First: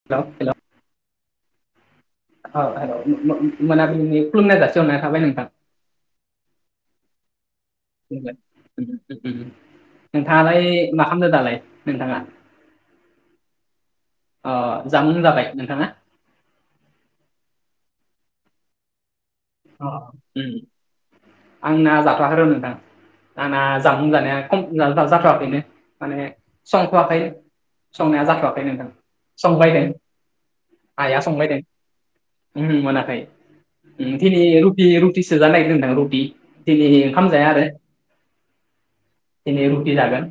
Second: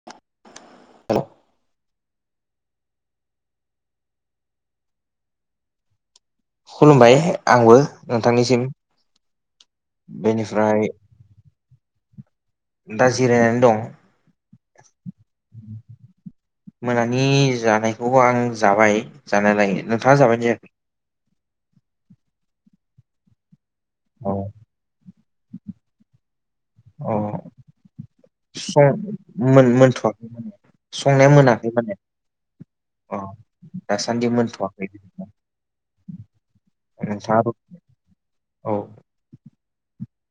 [inaudible] हेल' औ हेल मोनाबिलिनि खुलुमनाय जासि हरनाय थाबाय नोंथां। खुलुमबाय आंबो। नोंथांनिसिम नोंथाङालाय बेनिफ्राय मा खालामदों दालाय नोंथाङा? दा जिरायनानै दं अ जामोन जाबाय नोंथाङा? मोनानि जानायखौ आं जाबाय। जानायालाय आंना नोंथाङा जाबायना ओम। जायाखै? ‌आंना जाथ'आखै र' नोंथां। आंना औ जानाया ख जाथ'वाखैनो माने अ संथ'वाखै संनाया जा आखै सं नोंथां मोन संबायदों। मोनथ'वाखै माने आइआ संनाया संबायदों। मोनाखै माने मोनाखै अ दासान्दि दिनै मोनथ'वाखै रुटि-रुटिसो जानो नागिरदों नोंथां रुटि दिनै ओंखाम नोंथाङाबो जाया आरो। औ दिनै रुटि जागोन।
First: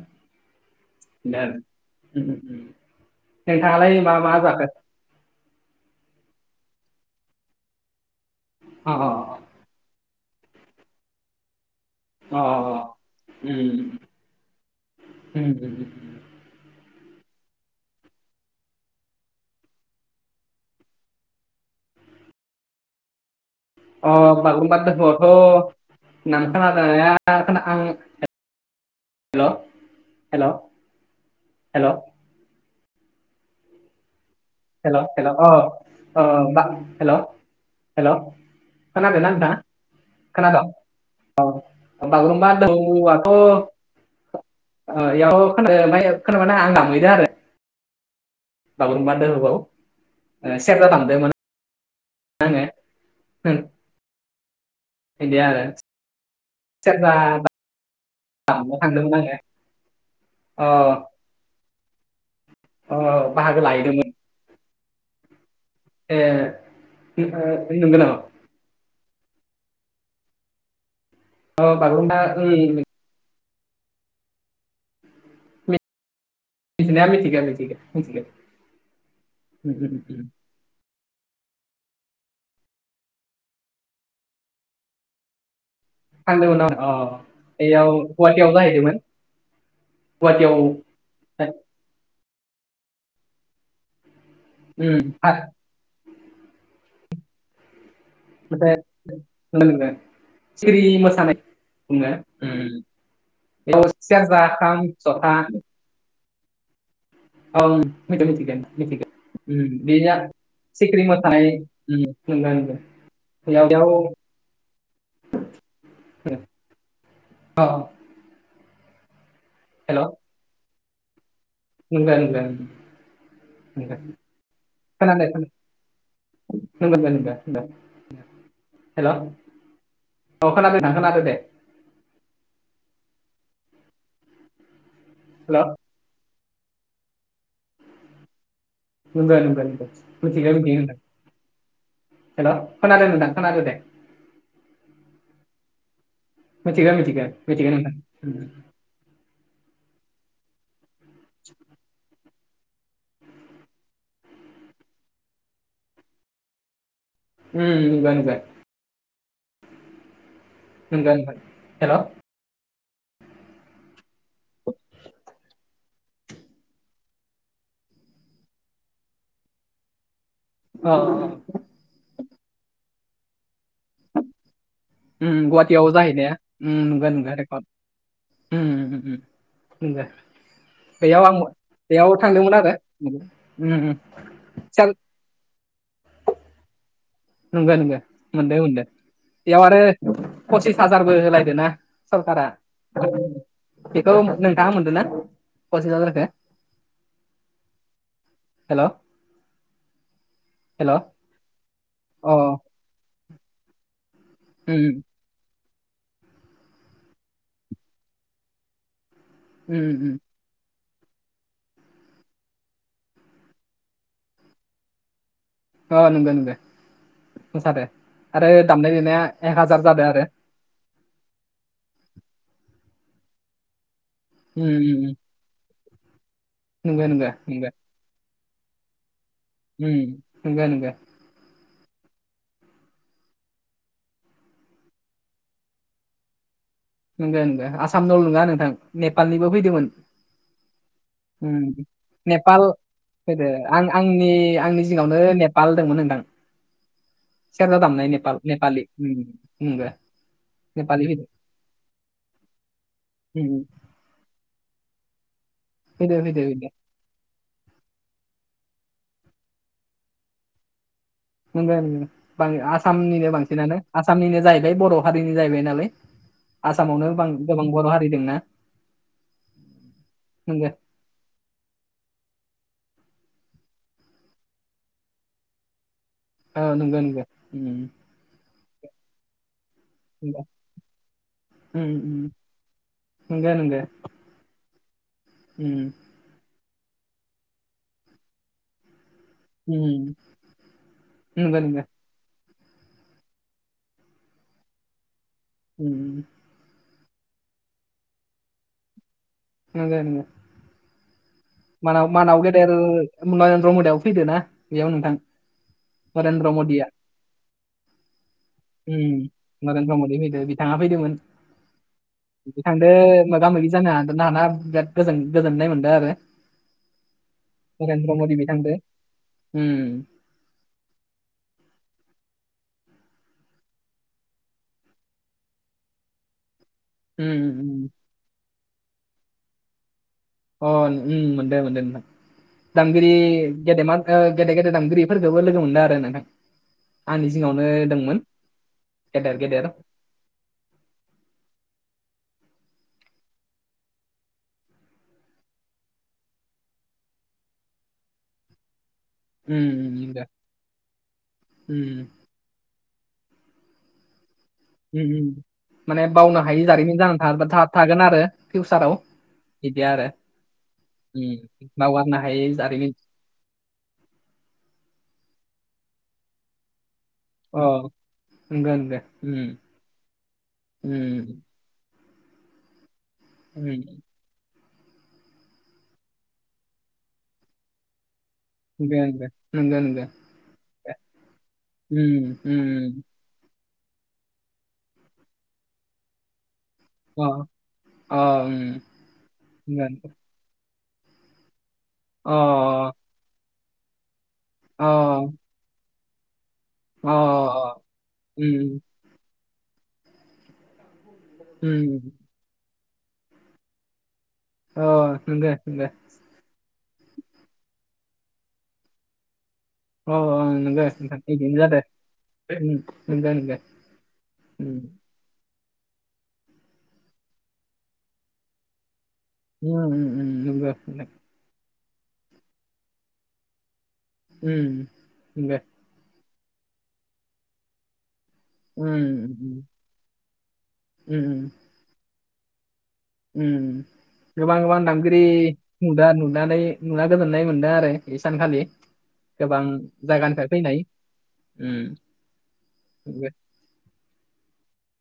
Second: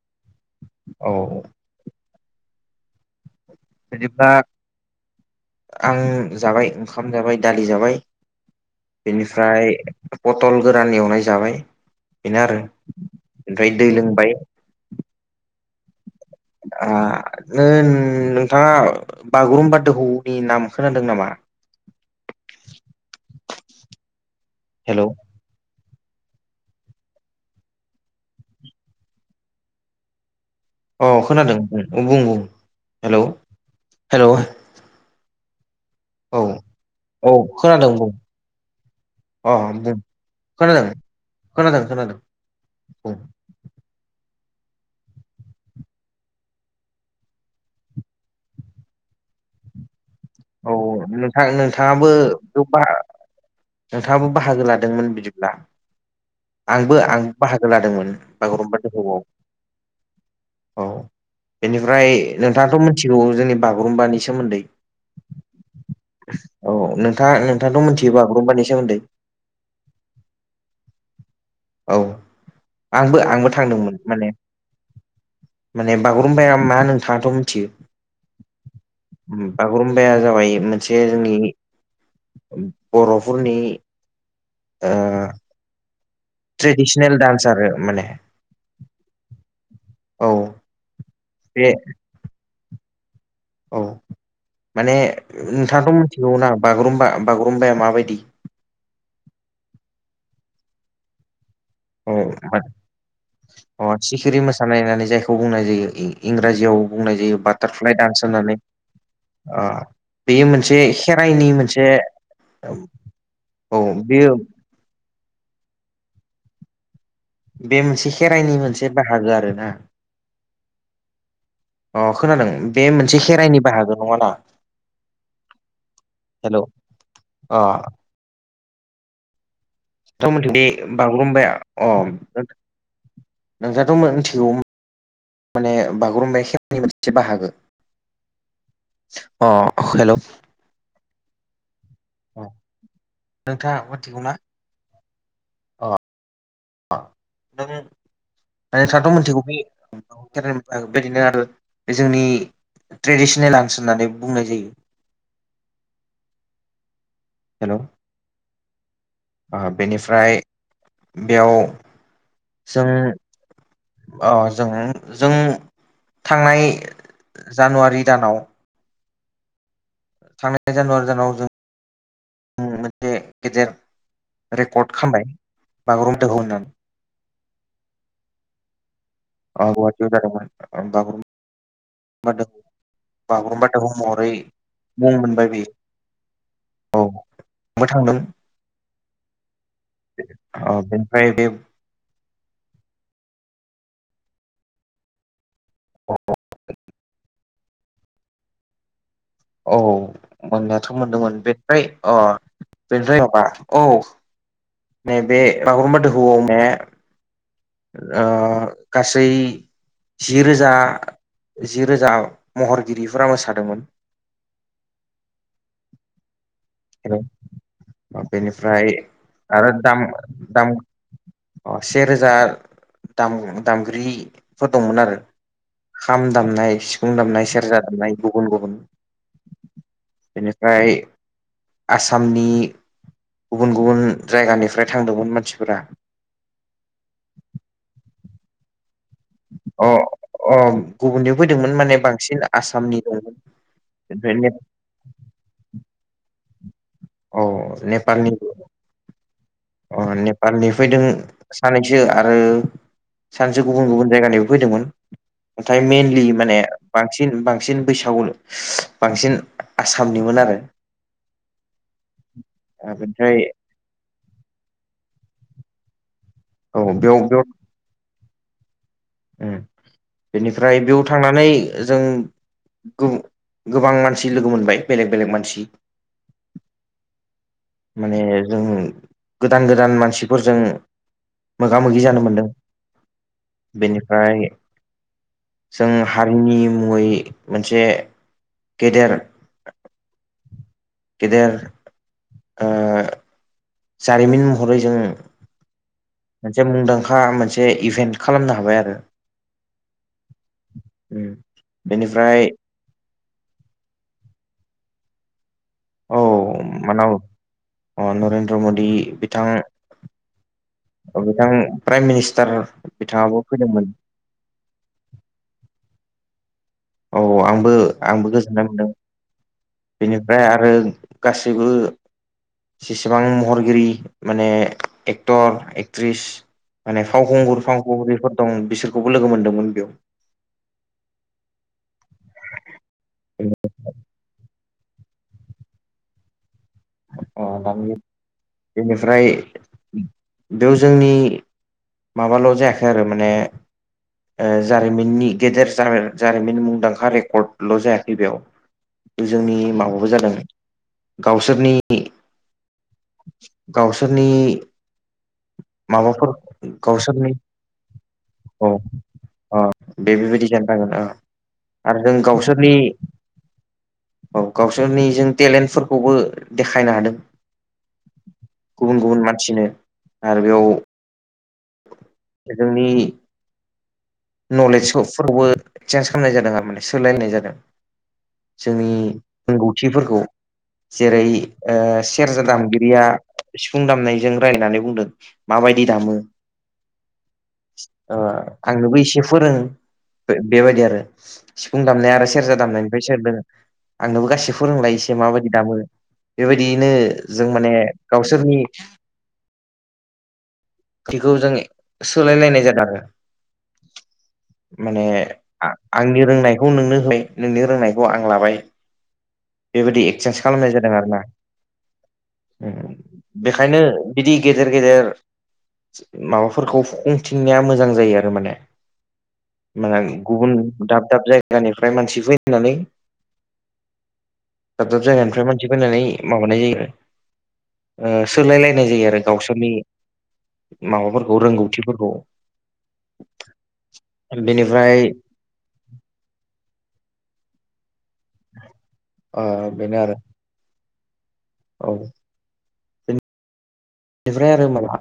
औ नोंथाङालाय मा बिदिब्ला मा जाखो? आं जाबाय ओंखाम जाबाय दालि जाबाय। अ बेनिफ्राय ओमफ्राय पथल गोरान एवनाय जाबाय। अ बेनो आरो। ओमफ्राय दै लोंबाय। [unintelligible] दा नो नोंथाङा बागुरुम्बा दोहौनि नाम खोनादों नामा? अ बागुमबा हेलौ दोहौआथ' [unintelligible] हेल' हेल'। अ खोनादों। बुं बुं हेल' हेल'। हेल हेल अ हेल' औ खोनादों हेल'। बुं खोनादों नोंथां अ बुं खोनादों औ खोनादों खोनादों बागुरुमबा दोहौ बुं आथ' बेयाव ख म खोनाबानो आं गामहैदों आरो बागुरुमबा दोहौवा औ नोंथां नोंथाङाबो बेयाव बा होम नोंथाङाबो बाहागो लादोंमोन बिदि बिदिब्ला। आरो आंबो सेरजा आंबो बाहागो लादोंमोन। दामनो बागुरुम्बा दोहौआव। थांदोंमोन आङो अ। औ बेनिफ्राय नोंथाङाथ' अ मिथिगौ जोंनि बाहागो लाहैदोंमोन बागुरुम्बानि सोमोन्दै ए औ नोंथां ओ नोंथांथ' नंगौ मिथियो नामा बागुरुम्बानि सोमोन्दै औ बागुरा आंबो आंबो थांदोंमोन माने माने बागुरुम्बाया मा मिथिनाया नोंथाङाथ' मिथिगो मिथियो मिथिगो मिथिगो उम उम उम [unintelligible] मोनसे जोंनि बर'फोरनि ओ थांदोंमोन नामा ट्रेडिसनेल डान्स आरो बेयाव माने गुवाहाटियाव जाहैदोंमोन औ गुवाहाटियाव बे औ माने उम आ नोंथाङाथ' मिथिगौ ना बागुरुमबा बागुरुम्बाया माबायदि नाथाय नों सिरि मोसानाय बुङो म उम बेयाव अ सिखिरि सेरजा खाम मोसानायनानै जथा जायखौ बुंनाय जायो इंराजियाव बुंनाय जायो ओं बाटारफ्लाइ दान्स मिथिगो मिथिगो होननानै मिथिगो ओ ओम बेया बेयो मोनसे सिखिरि मोसानाय खेराइनि मोनसे ओम नंगो नंगो औ बेयो [unintelligible] बे मोनसे खेराइनि मोनसे बाहागो आरो ना हेलौ नंग अ खोनादों बे मोनसे खेराइनि बाहागो नंग नङाना खोनादों हेलौ खोनादों अ नों [unintelligible] हेलौ नोंथां मिनिथिं बे बागुरुम्बाया अ नोंसाथ' मिथिगौ हेल' माने बागुरुम्बा खेवनि मोनसे बाहागो नोंगो अ नोंगो नोंगो हेल' मिथिगो मिथिगो नोंथां हेल' खोनादों नोंथां खोनादों दे थिगौ ना मिथिगो मिथिगो मिथिगो नोंथां ओम मफ्राथ' मिथिगौ बे के बेदिनो आरो बे जोंनि ट्रेडिसनेल डान्स होननानै बुंनाय जायो। हेल' ओ [unintelligible] बेनिफ्राय नंगौ नंगौ बेयाव हेल' जों अ जोङो जों थांनाय जानुवारि दानाव थांनाय अ जानुवारि दानाव जों मोनसे गेदेर रेकर्ड खालाम गुवाहाटियावबो जाहै दे नंगोन नंगोन रेकर्ड ओम ओम औ गुवाहाटीआव जादोंमोन बागुरा बेयाव होनोमबाद थांदोंमोन आरो बाबुरुमबा उम दोहौ उम महरै सार मुं मोनबाय बेयो। औ नंगौ बो नोंगौ थांदों मोनदो मोनदों बेयाव आरो ओ पसिस हाजारबो बेनिफ्राय बे होलायदो ना सरकारा बेखौ नोंथाङा मोनदों ना पसिस हाजारखो? हेलौ औ मोननायाथ' मोनदोंमोन बेनिफ्राय अ बेनिफ्राय माबा औ उम बे बागुरुमबा दोहौ ने ओ गासै उम उम जि रोजा जि रोजा महरगिरिफोरा मोसादोंमोन। अ नंगौ नोंगौ मोसादो आरो बेनिफ्राय दामनाय देनाया एक आरो हाजार दाम जादों आरो। दाम अ सेे रोजा दाम दामगिरि उम फोर दंमोन उम आरो खाम दामनाय नंगौ सिफुं नंगौ दामनाय नंगौ सेरजा दामनाय गुबुन गुबुन ओम नंगो नंगो बेनिफ्राय आसामनि गुबुन गुबुन जायगानिफ्राय थांदोंमोन मानसिफोरा। नंगौ नंगौ आसामनावल' नङा, नोंथां नेपालनिबो फैदोंमोन। अ अ गुबुननि ओ फैदोंमोन माने बांसिन नेपाल आसामनि दंमोन होदो आं आंनि ओमफ्राय आंनि जिङावनो नेपाल दंमोन नोंथां सेरजा औ दामनाय नेपालनि नेपाल, नेपालि उम उम ओ अ नेपालनि फैदों नेपालि। सानैसो आरो उम उम सानैसो गुबुन गुबुन जायगानिबो फैदोंमोन। नाथाय फैदो मेइनलि फैदो माने फैदो बांसिन बांसिन बैसागु बांसिन आसामनिमोन आरो। नोंगो उम आसामनिनो ओमफ्राय बांसिनानो। आसामनिनो जाहैबाय बर' हारिनि जाहैबाय नालाय, औ आसामावनो बेयाव बेयाव गोबां बर' हारि दोंना। उम, बेनिफ्राय बेयाव थांनानै जों गो-गोबां मानसि लोगो मोनबाय बेलेग बेलेग मानसि। औ नंगौ नंगौ उम। माने जों गोदान गोदान मान नंगौ सिफोरजों मोगा उम मोगि उम जानो मोनदों, नंगौ नंगौ बेनो। ओमफ्राय उम जों हारिनि मुङै मोनसे गेदेर उम गेदेर नंगौ नंगौ ओ जारिमिन महरै जों उम मोनसे मुंदांखा मोनसे इभेन्ट खालामनो हाबाय आरो। नोंगो नोंगो। उम मानाव बेनिफ्राय मानाव गेदेर नरेन्द्र मदिआबो फैदोना, बेयाव नोंथां। औ नरेन्द्र मदिया। मानाव अ नरेन्द्र मदि बिथां उम नरेन्द्र मदि फैदों, बिथाङा फैदोंमोन। बिथां प्राइम मिनिस्टार बिथांदो बिथाङाबो मोगा मोगि फैदोंमोन जानो हागोन हाना बिराद गोजोननाय मोनदों आरो। औ आंबो नरेन्द्र आंबो मदि गोजोननाय बिथांदो मोनदों उम बेनिफ्राय आरो गासैबो जेसेबां महरगिरि माने एक्टर, एक्ट्रिस माने उम फावखुंगुर उम फावखुंग्रिफोर दं बिसोरखौबो लोगो मोन्दोंमोन बेयाव। अ उम मोनदो मोनदों दामगिरि गेदेमा ओ गेदे गेदे दामगिरिफोरखोबो लोगो मोनदों आरो नोंथां। आंनि अ जिङावनो दानि दंमोन बेनिफ्राय गेदेर गेदेर बेयाव जोंनि माबाल' जायाखै आरो माने ओ जारिमिननि गेदेर जारिमिन मुंदांखा रेकर्डल' जायाखै बेयाव। जोंनि उम माबाबो उम दे जादों गावसोरनि उम गावसोरनि उम माने माबाफोर बावनो हायि जारिमिन जानानै गावसोरनि था-था-थागोन आरो फिउसाराव। अ बिदि आरो बे बेबायदि जानो थागोन उम आरो जों बावगारनो हायै गावसोरनि जारिमिन औ गावसोरनि जों टेलेन्टफोरखौबो देखायनो हादों। औ। गुबुन गुबुन मानसिनो आरो बेयाव उम जोंनि उम। नलेजखौ फावबो चेन्ज खालामनाय जादों आरमाने सोलायनाय जादों जोंनि नंगो नंगो नंगो रोंगौथिफोरखौ जेरै उम सेरजा उम दामगिरिया सिफुं दामनायजों रायलायनानै बुंदों माबायदि दामो अ ओ अ उम आंनोबो एसे फोरों नंगौ बेबायदि आरो सिफुं दामनाय आरो सेरजा अ दामनायनिफ्राय [unintelligible] आंनोबो [unintelligible] अ फोरोंलायो एसे माबायदि दामो। बेबायदियैनो अ जों माने गावसोरनि उम बेखौ जों उम सोलायलायनाय जादों आरो अ माने नंगो नंगो आंनि रोंनायखौ नोंनो हाय नोंनि रोंनायखौ आं लाबाय बेबायदि अ एक्सेन्ज खालामनाय नंगो जादों नोंथां आरोना बिदिनो जादो उम नंगो नंगो बेखायनो बिदि गेदेर उम गेदेर माबाफोरखौ फुफुंथिंनाया मोजां जायो आरो माने उम माने उम गुबुन नंगो दाब नोंथां दाब जायगा जायगानिफ्राय मानसि फैनानै उम दाब दाब जायगानिफ्राय नंगो मानसि फैनानै माबानाय जायो सोलाय लायनाय जायो आरो उम गावसोरनि उम माबाफोरखौ उम रोंगौथिफोरखौ गोबां गोबां बेनिफ्राय दामगिरिगिरि नुदा नुनानै नुना गोजोननाय मोनदों आरो बै सानखालि ओ गोबां बेनो आरो जायगानिफ्राय फैनाय औ बेनिफ्राय आरो माला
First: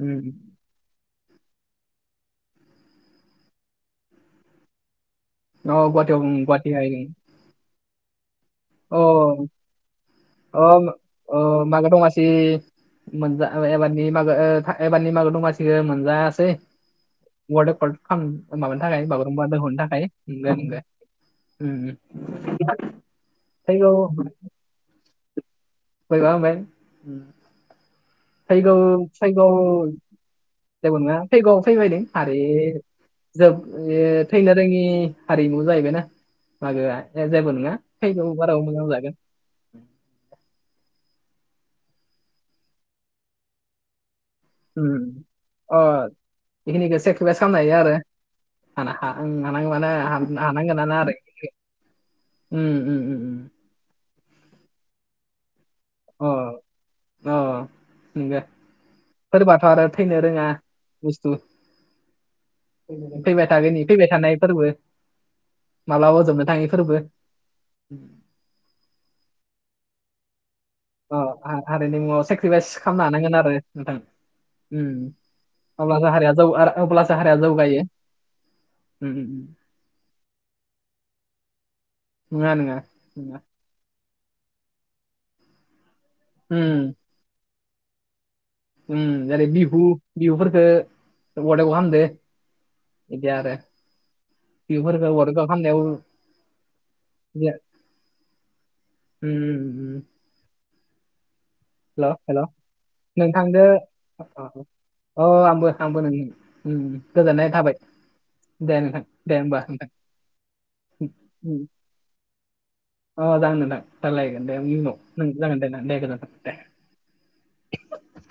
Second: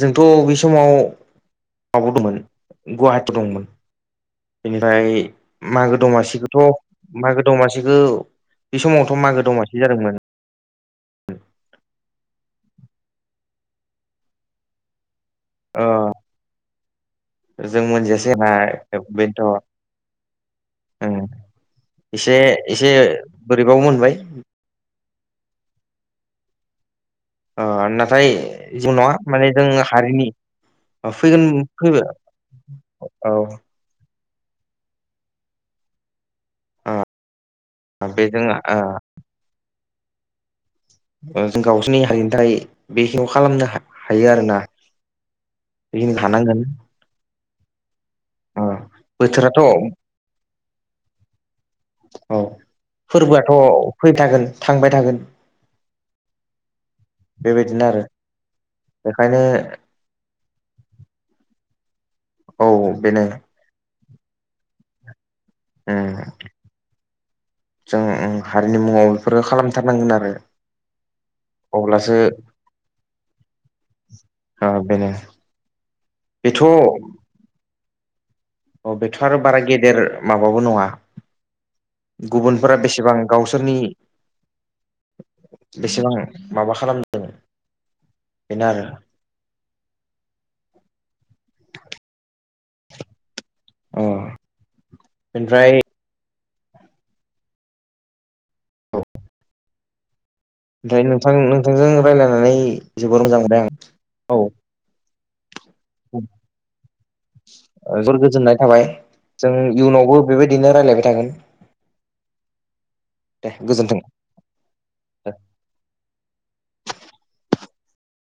जोंथ' उम बे समाव माबायाव दंमोन गुवाहाटियाव दंमोन बेनिफ्राय अ मागो गुवाहाटियाव गुवाहाटि हाय दमासिखौथ' अ मागो दमासिखौ बे समावथ' मागो दमासि जादोंमोन अ मागो दमासि मोनजा एबारनि मागो एबारनि मागो दमासिखो ओ मोनजायासै उवाल जों रेर्कद खाम मोनजायासै माबानि थाखाय बेनोथ' बागुरुम्बा दौहोनि थाखाय नुदो नुदो ओं एसे एसे बोरैबाबो फैगौ मोनबाय फैबा हबाय नाथाय जों नंङा माने जों हारिनि जेबो नंङा फैगोन फैगौआव फैबायदों फैबाय आरो औ जोब बे थैनो रोंङि हारिमु जाहैबायनाा मागोआ ए जेबो नंङा बे फैगौ जों बाराव मोजां ओ जागोन जों गावसोरनि हारिनि थाखाय बेखिखौ खालामनो हायो आरो ना अ बेखिनिखौ सेक्रिफाइस खालामनो हायो आरो ओ बोथोराथ' हानांगौ मान औ हानांगौ नोना आरो [unintelligible] उम उ उ [unintelligible] फै थागोन थांबाय थागोन अ बेबायदिनो आरो अ बेखायनो सोरबाथ‌'आरो थैनो रोंङा बुस्थु औ बेनो फैबाय थागोननि फैबाय थानाय फोरबो उम मालाबाजोबनो थाङै फोरबो जों हारिनि मुंङाव बेफोरफोरखौ खालामथारनांगोन आरो अ हारिनि अब्लासो मुंङाव सेक्रिफाइस खालामनो हानांगोन आरो नोंथां ओ बेनो बेथ' अब्लासो हारिया जौगायो [unintelligible] अ उम बेथ' आरो उम बारा गेदेर माबाबो नंङा उम नङा गुबुनफोरा बेसेबां नङा गावसोरनि बेसेबां माबा उम खालामदों बेनो आरो ओम जेरै बिहु बिहुफोरखौ अदेग हामदो बिदि आरो अ बेफोरफोरखौ अरखौ ओमफ्राय होनाननायाव ओमफ्राय नोंथां नोंथांजों हेल' हेल' रायजलायनानै जोबोर मोजां नोंथांदो मोनबाय आं औ अ आंबो आंबो नों गोजोननाय थाबाय जोबोर गोजोननाय दे थाबाय नोंथां दे जों होमबा नोंथां इयुनावबो बेबायदिनो रायलायबाय थागोन उम अ दे जागोन गोजोन्थों नोथां रायलायगोन दे उनाव जागोन दे ने दे